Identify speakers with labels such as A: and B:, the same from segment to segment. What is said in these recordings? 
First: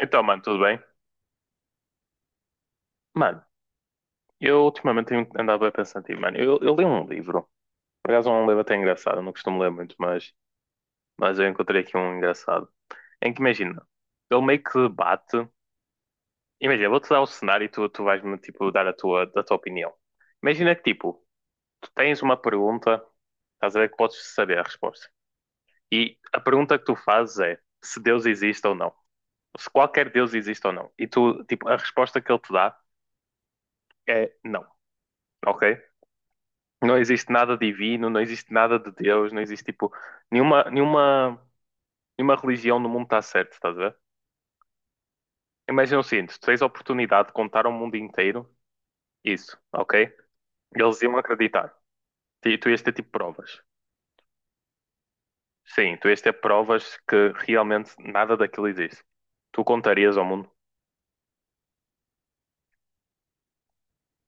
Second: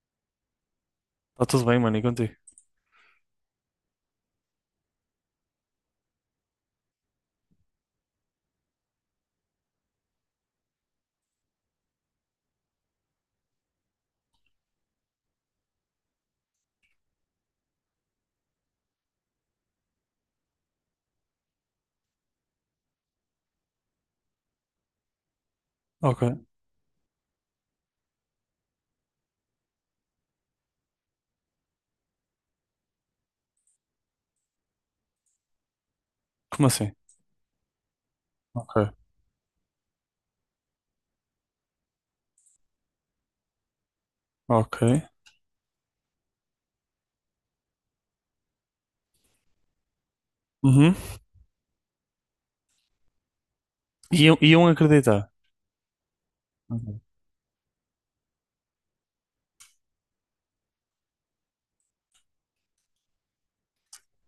A: Então, mano, tudo bem?
B: Tá tudo bem, mano, e contigo?
A: Mano, eu ultimamente tenho andado bem pensativo, mano. Eu li um livro. Por acaso é um livro até engraçado, eu não costumo ler muito, mas eu encontrei aqui um engraçado. Em que imagina, ele meio que debate. Imagina, eu vou-te dar o cenário e tu vais-me tipo, dar a tua opinião. Imagina que tipo, tu tens uma pergunta, estás a ver que podes saber a resposta. E
B: Ok.
A: a pergunta que tu fazes é se Deus existe ou não. Se qualquer Deus existe ou não. E tu, tipo, a resposta que ele te dá é não, ok?
B: Como assim?
A: Não existe nada divino, não existe nada
B: Ok.
A: de Deus, não existe tipo nenhuma, nenhuma, nenhuma religião no mundo está certa, estás a ver?
B: Ok.
A: Imagina o seguinte, tu tens a oportunidade de contar ao mundo inteiro isso, ok?
B: Uhum.
A: Eles iam acreditar. E tu ias ter tipo provas.
B: Iam acreditar.
A: Sim, tu ias ter provas
B: Uhum.
A: que realmente nada daquilo existe. Tu contarias ao mundo?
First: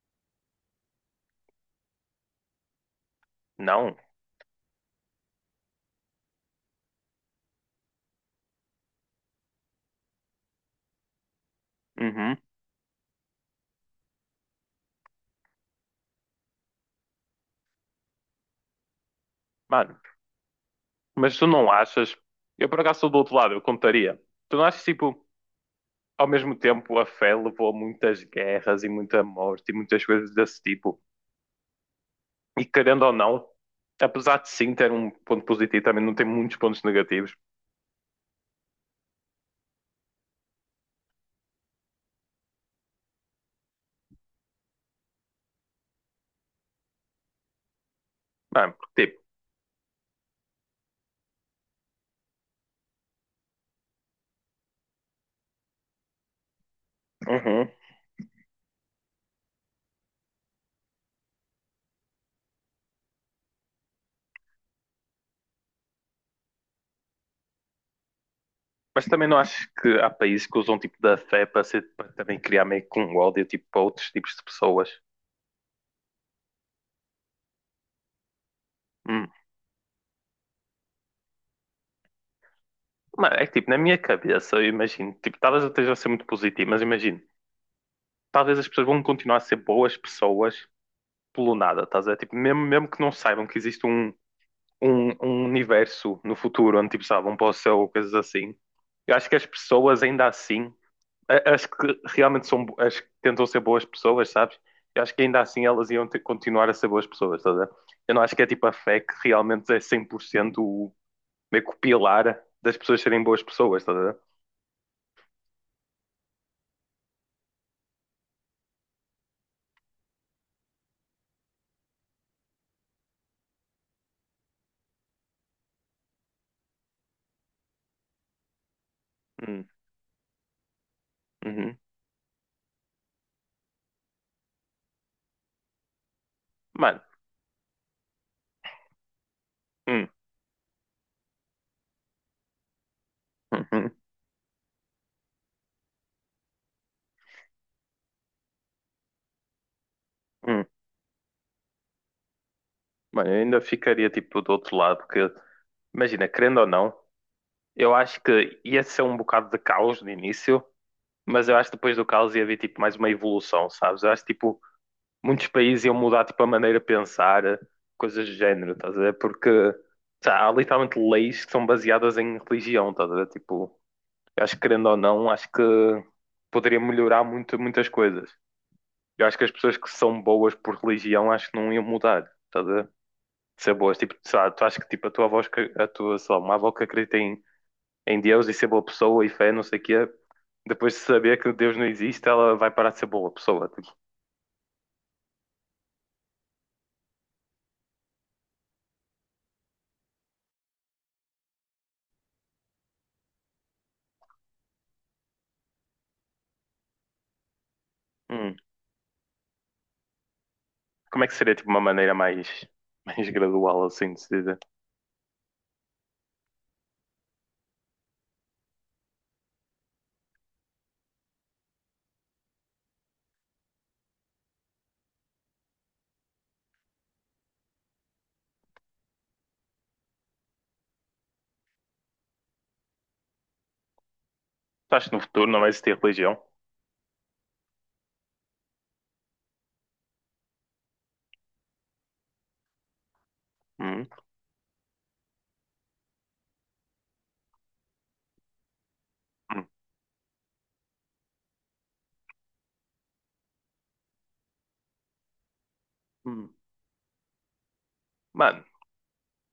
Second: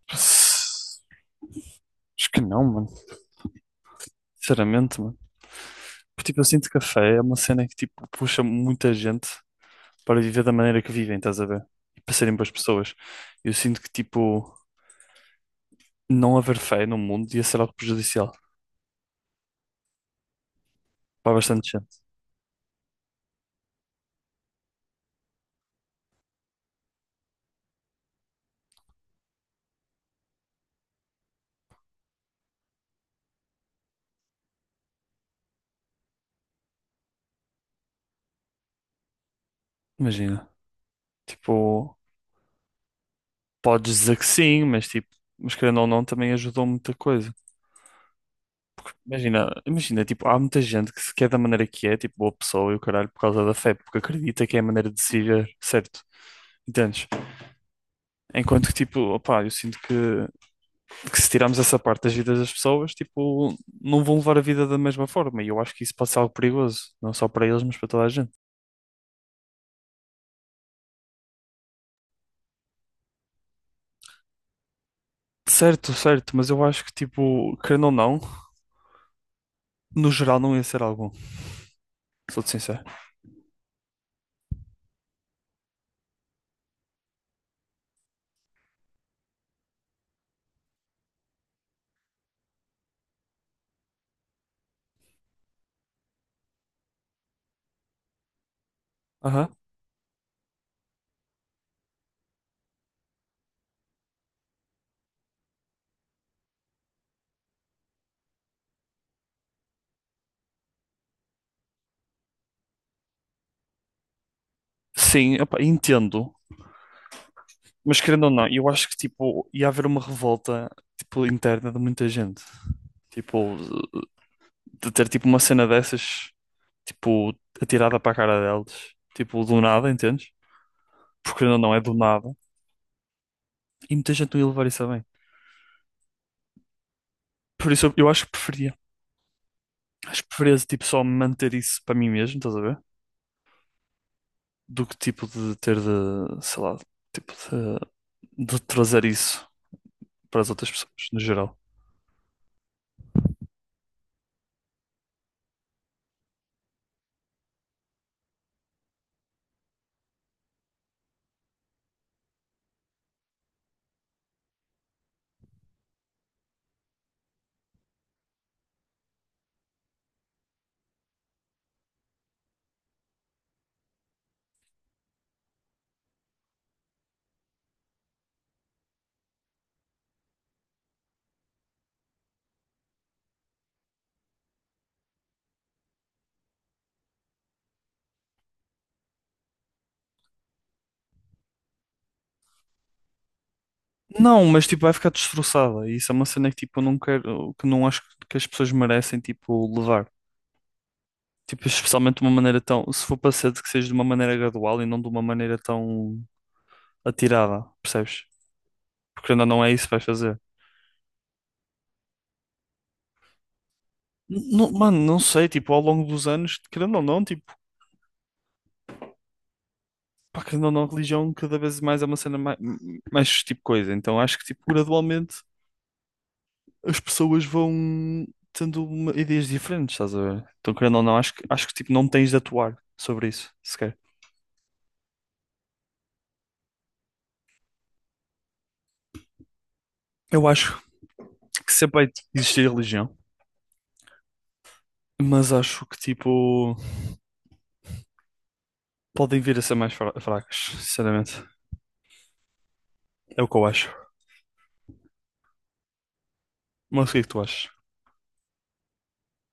B: Acho que não, mano.
A: Não.
B: Sinceramente, mano. Porque, tipo, eu sinto que a fé é uma cena que, tipo, puxa muita gente para viver da maneira que vivem, estás a ver? E para serem
A: Uhum.
B: boas pessoas. Eu sinto que, tipo, não haver fé no mundo ia ser algo prejudicial
A: Mano,
B: para
A: mas tu
B: bastante
A: não
B: gente.
A: achas? Eu por acaso sou do outro lado, eu contaria. Tu não achas tipo, ao mesmo tempo a fé levou a muitas guerras e muita morte e muitas coisas desse tipo? E querendo ou não, apesar de sim ter um ponto positivo, também não tem muitos pontos negativos.
B: Imagina. Tipo, podes dizer que sim, mas, tipo, mas querendo ou não, também ajudou muita coisa.
A: Mano, porque, tipo,
B: Imagina, tipo, há muita gente que se quer da maneira que é, tipo, boa pessoa e o caralho por causa da fé, porque acredita que é a maneira de ser certo, entendes?
A: uhum.
B: Enquanto que, tipo, opá, eu sinto que, se tirarmos essa parte das vidas das pessoas, tipo, não vão levar a vida da mesma forma, e eu acho que isso pode ser algo perigoso, não só para eles, mas para toda a gente.
A: Mas também não acho que há países que usam tipo da fé para, ser, para também criar meio que um ódio tipo, para outros tipos de pessoas.
B: Certo, certo, mas eu acho que, tipo, querendo ou não,
A: Hum.
B: no geral não ia ser algo bom. Sou-te sincero.
A: Mano, é que tipo, na minha cabeça, eu imagino, tipo, talvez eu esteja a ser muito positivo, mas imagino, talvez as pessoas vão continuar a ser boas pessoas pelo nada, estás a ver? Tipo, mesmo que não saibam que existe um universo no futuro onde tipo, sabem, vão para céu ou coisas assim, eu acho que as
B: Aham.
A: pessoas ainda assim acho que realmente são, acho que tentam ser boas pessoas, sabes? Eu acho que ainda assim elas continuar a ser boas pessoas, estás a ver? Eu não acho que é tipo a fé que realmente é 100% o, meio que o pilar das pessoas serem boas pessoas, estás a ver?
B: Sim, opa, entendo. Mas querendo ou não, eu acho que tipo, ia haver uma revolta tipo, interna de muita gente. Tipo, de ter tipo uma cena dessas, tipo, atirada para a cara deles. Tipo, do
A: Hum,
B: nada, entendes? Porque querendo ou não,
A: uhum.
B: é do nada. E muita gente não ia levar isso a bem.
A: Mano,
B: Por isso eu acho que preferia.
A: hum,
B: Acho que preferia tipo só manter isso para mim mesmo, estás a ver?
A: uhum,
B: Do que tipo de ter de, sei lá, tipo de trazer isso para as
A: hum.
B: outras pessoas no geral.
A: Mano, eu ainda ficaria tipo do outro lado, porque imagina, querendo ou não, eu acho que ia ser um bocado de caos no início, mas eu acho que depois do caos ia haver tipo mais uma evolução, sabes? Eu acho tipo muitos países iam mudar tipo a maneira de pensar, coisas do género, estás a ver? Porque sei lá, há literalmente leis que são baseadas em religião, estás a ver? Tipo, eu acho que querendo ou não, acho que poderia melhorar muito, muitas coisas. Eu acho que as pessoas que são boas por religião acho que não iam mudar, estás a ver? De ser boas, tipo, sei lá, tu achas que tipo a tua avó, a tua, sei lá, uma avó que acredita em, em Deus e ser boa pessoa e fé, não sei o quê, depois de saber que Deus não existe, ela vai parar de ser boa pessoa, tipo,
B: Não, mas tipo vai ficar destroçada. E isso é uma cena que tipo eu não quero, que não acho que as pessoas merecem tipo levar. Tipo, especialmente de uma maneira tão, se for para ser de que seja de uma maneira gradual e não de uma maneira tão atirada, percebes?
A: hum.
B: Porque ainda não é isso que vais fazer.
A: Como é que seria tipo uma maneira mais, mais gradual assim de se dizer?
B: Mano, não sei, tipo, ao longo dos anos, querendo ou não, tipo, pá, que não, não, religião cada vez mais é uma cena mais, mais tipo coisa. Então acho que tipo, gradualmente as pessoas vão tendo uma- ideias diferentes, estás a ver? Então, querendo ou não, acho que tipo, não tens de atuar sobre isso, sequer.
A: Tu achas que no futuro não vai existir religião?
B: Eu acho que sempre vai existir religião,
A: Hum,
B: mas acho que tipo, podem vir a
A: hum,
B: ser mais fracas, sinceramente. É o que eu acho.
A: hum.
B: Mas o que é que tu achas?
A: Mano,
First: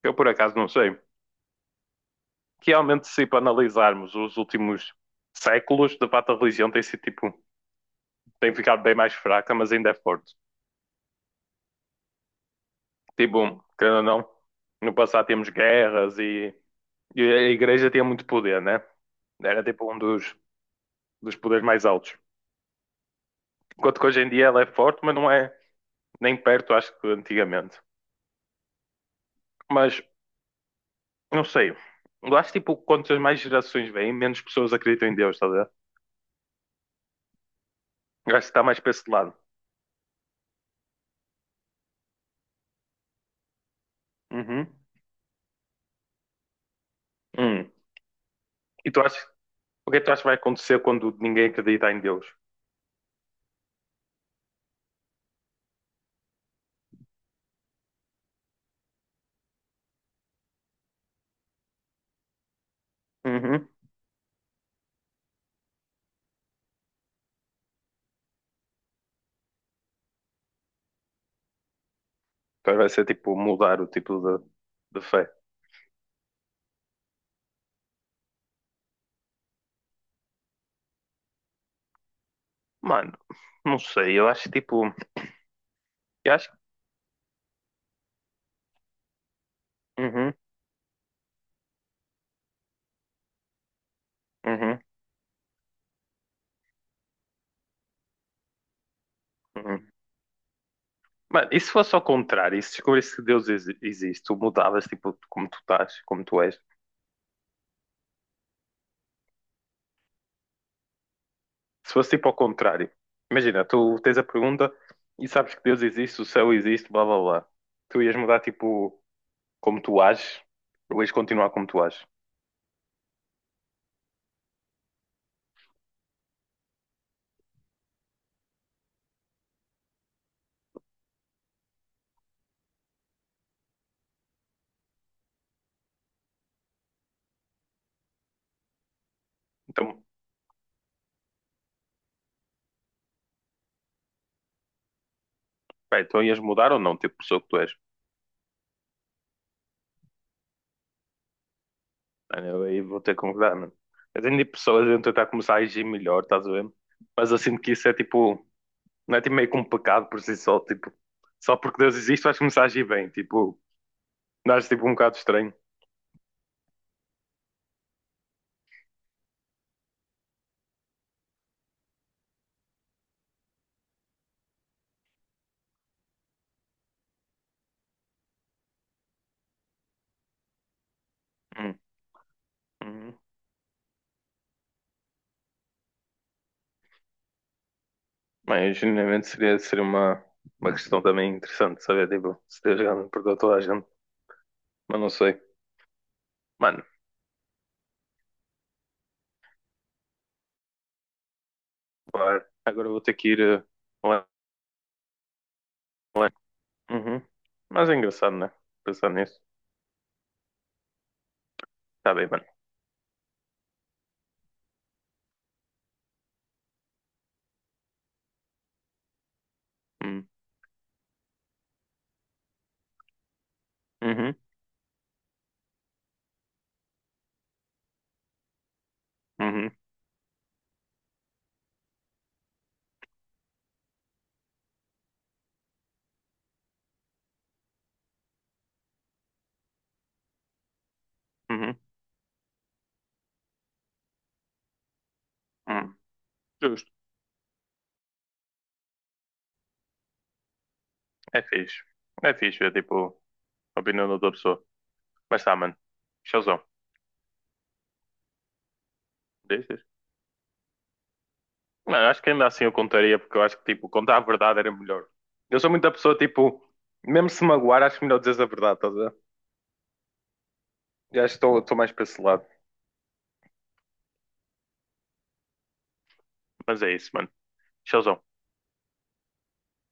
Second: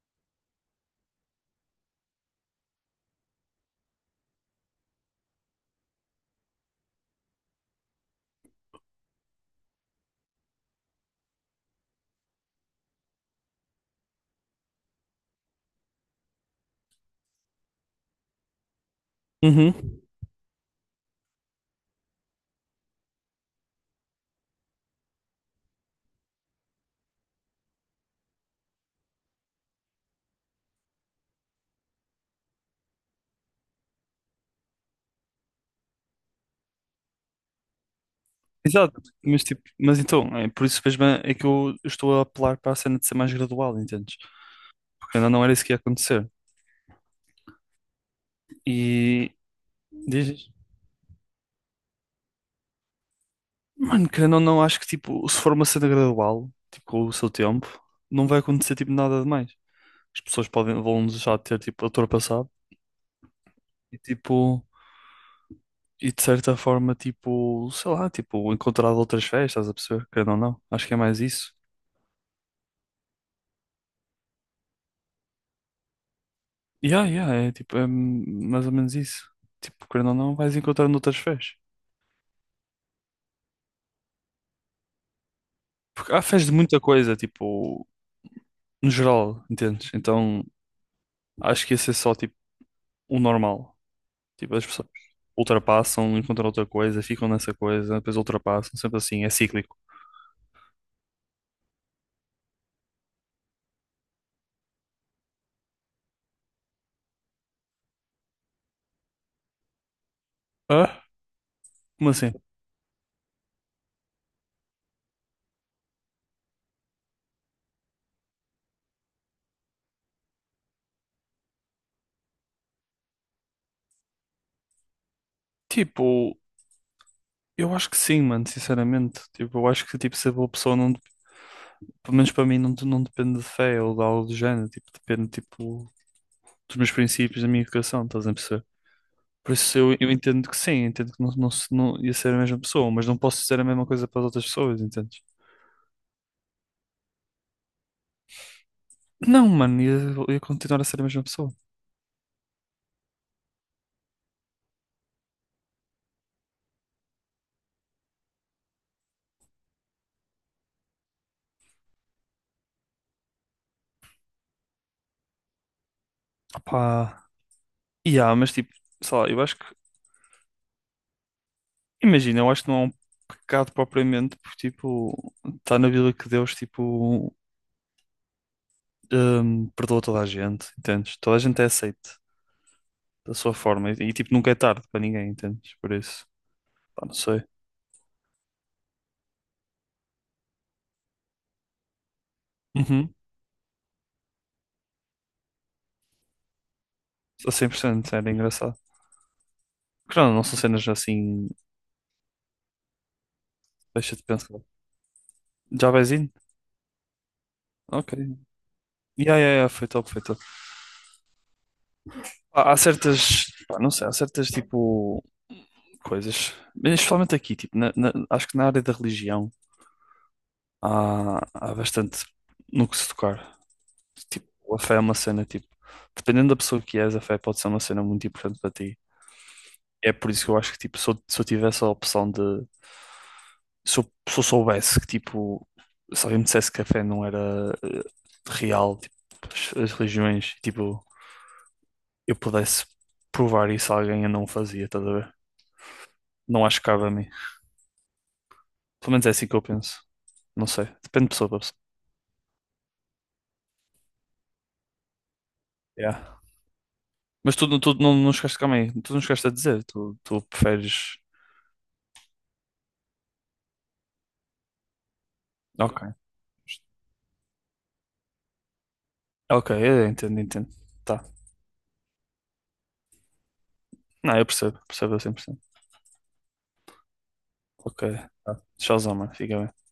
A: eu por acaso não sei. Realmente, se para analisarmos os últimos séculos, de fato a religião tem sido tipo, tem ficado bem mais fraca, mas ainda é forte. Tipo, querendo ou não, no passado tínhamos guerras e a igreja tinha muito poder, né? Era tipo um
B: Uhum.
A: dos, dos poderes mais altos. Enquanto que hoje em dia ela é forte, mas não é nem perto, acho que antigamente. Mas não sei. Eu acho tipo, quantas mais gerações vêm, menos pessoas acreditam em Deus, estás a ver? Eu acho que está mais para
B: Exato,
A: esse lado.
B: mas tipo, mas então, é por isso mesmo é que eu estou a apelar para a cena de ser mais gradual, entendes?
A: Uhum.
B: Porque ainda não era isso que ia acontecer.
A: Hum. E tu achas,
B: E
A: o que é que tu achas que
B: diz,
A: vai
B: diz.
A: acontecer quando ninguém acredita em Deus?
B: Mano, querendo ou não, acho que tipo, se for uma cena gradual, tipo, com o seu tempo, não vai acontecer tipo nada demais. As pessoas vão deixar de ter tipo ultrapassado
A: Uhum.
B: e tipo, e de certa forma, tipo, sei lá, tipo, encontrar outras fés, estás a perceber? Querendo ou não, acho que é mais isso.
A: Então vai ser tipo mudar o tipo de fé.
B: Yeah, yeah, é tipo, é mais ou menos isso. Tipo, querendo ou não, vais encontrando outras fés.
A: Mano, não sei, eu acho que, tipo.
B: Porque há
A: Eu
B: fés
A: acho.
B: de
A: Que.
B: muita coisa, tipo, no geral, entendes?
A: Uhum,
B: Então, acho que esse é só tipo o normal. Tipo, as
A: uhum,
B: pessoas ultrapassam, encontram outra coisa, ficam nessa coisa, depois ultrapassam, sempre assim, é cíclico.
A: uhum. Mano, e se fosse ao contrário, e se descobrisse que Deus existe, tu mudavas tipo como tu estás, como tu és?
B: Ah?
A: Se
B: Como
A: fosse tipo
B: assim?
A: ao contrário, imagina, tu tens a pergunta e sabes que Deus existe, o céu existe, blá blá blá. Tu ias mudar tipo como tu ages, ou ias continuar como tu ages.
B: Tipo, eu acho que sim, mano, sinceramente. Tipo, eu acho que tipo, se a boa pessoa não, pelo menos para mim, não depende de fé ou de algo do género, tipo, depende tipo, dos meus princípios, da minha educação, estás a perceber? Por isso eu,
A: Então,
B: eu entendo que sim, entendo que não, se- não ia ser a mesma pessoa, mas não posso dizer a mesma coisa para as outras pessoas, entendes?
A: pá, então ias mudar ou não, tipo pessoa que tu és?
B: Não, mano, ia continuar a ser a mesma pessoa.
A: Mano, eu aí vou ter que concordar, mano. Eu tenho tipo, pessoas a tentar começar a agir melhor, estás a ver? Mas eu sinto que isso é tipo, não é tipo meio que um pecado por si só, tipo, só porque Deus existe vais começar a agir bem, tipo, dás tipo um bocado estranho.
B: Pá. E há, mas tipo, sei lá, eu acho que, imagina, eu acho que não é um pecado propriamente, porque tipo, está na Bíblia que Deus, tipo, perdoa toda a gente, entendes? Toda a gente é
A: Hum.
B: aceite
A: Hum.
B: da sua forma, tipo, nunca é tarde para ninguém, entendes? Por isso, pá, não sei.
A: Mas genuinamente seria uma questão também interessante saber, tipo, se Deus grande
B: Uhum,
A: perdoa toda a gente, mas não sei. Mano,
B: sou 100% era engraçado. Claro, não são cenas assim,
A: claro. Agora vou ter que ir.
B: deixa de
A: Lá-
B: pensar. Já vais
A: lá.
B: indo?
A: Uhum. Mas é
B: Ok.
A: engraçado, né? Pensar
B: Yeah,
A: nisso.
B: yeah, yeah, foi top.
A: Tá bem, mano.
B: Há certas, pá, não sei, há certas tipo coisas, mas especialmente aqui, tipo, acho que na área da religião
A: Hum.
B: há bastante no que se tocar.
A: Uhum.
B: Tipo, a fé é uma cena, tipo, dependendo da pessoa que és, a fé pode ser uma cena muito importante para ti.
A: Uhum.
B: É por isso que eu acho que, tipo, se eu tivesse a opção de, se eu soubesse que, tipo, se alguém me dissesse que a fé não era real, tipo, as religiões, tipo,
A: Uhum.
B: eu pudesse provar isso a alguém, eu não o fazia, estás a ver?
A: Uhum.
B: Não acho que
A: Justo.
B: cabe a mim. Pelo menos é assim que eu penso. Não sei. Depende de
A: É
B: pessoa para pessoa.
A: fixe. É fixe ver, tipo, a opinião da outra pessoa. Mas tá, mano.
B: Yeah.
A: Showzão.
B: Mas tu não, não chegaste, calma aí, tu não chegaste a
A: Diz, diz.
B: dizer, tu preferes.
A: Mano, acho que ainda assim eu contaria, porque eu acho que, tipo, contar a verdade era melhor. Eu sou muita pessoa,
B: Ok.
A: tipo, mesmo se magoar, acho melhor dizer a verdade, estás.
B: Ok, entendo.
A: Eu
B: Tá.
A: acho que estou mais para esse lado.
B: Não, percebo a 100%.
A: Mas é isso, mano.
B: Ok.
A: Tchauzão.
B: Tá. Tchauzão, mano. Fica bem.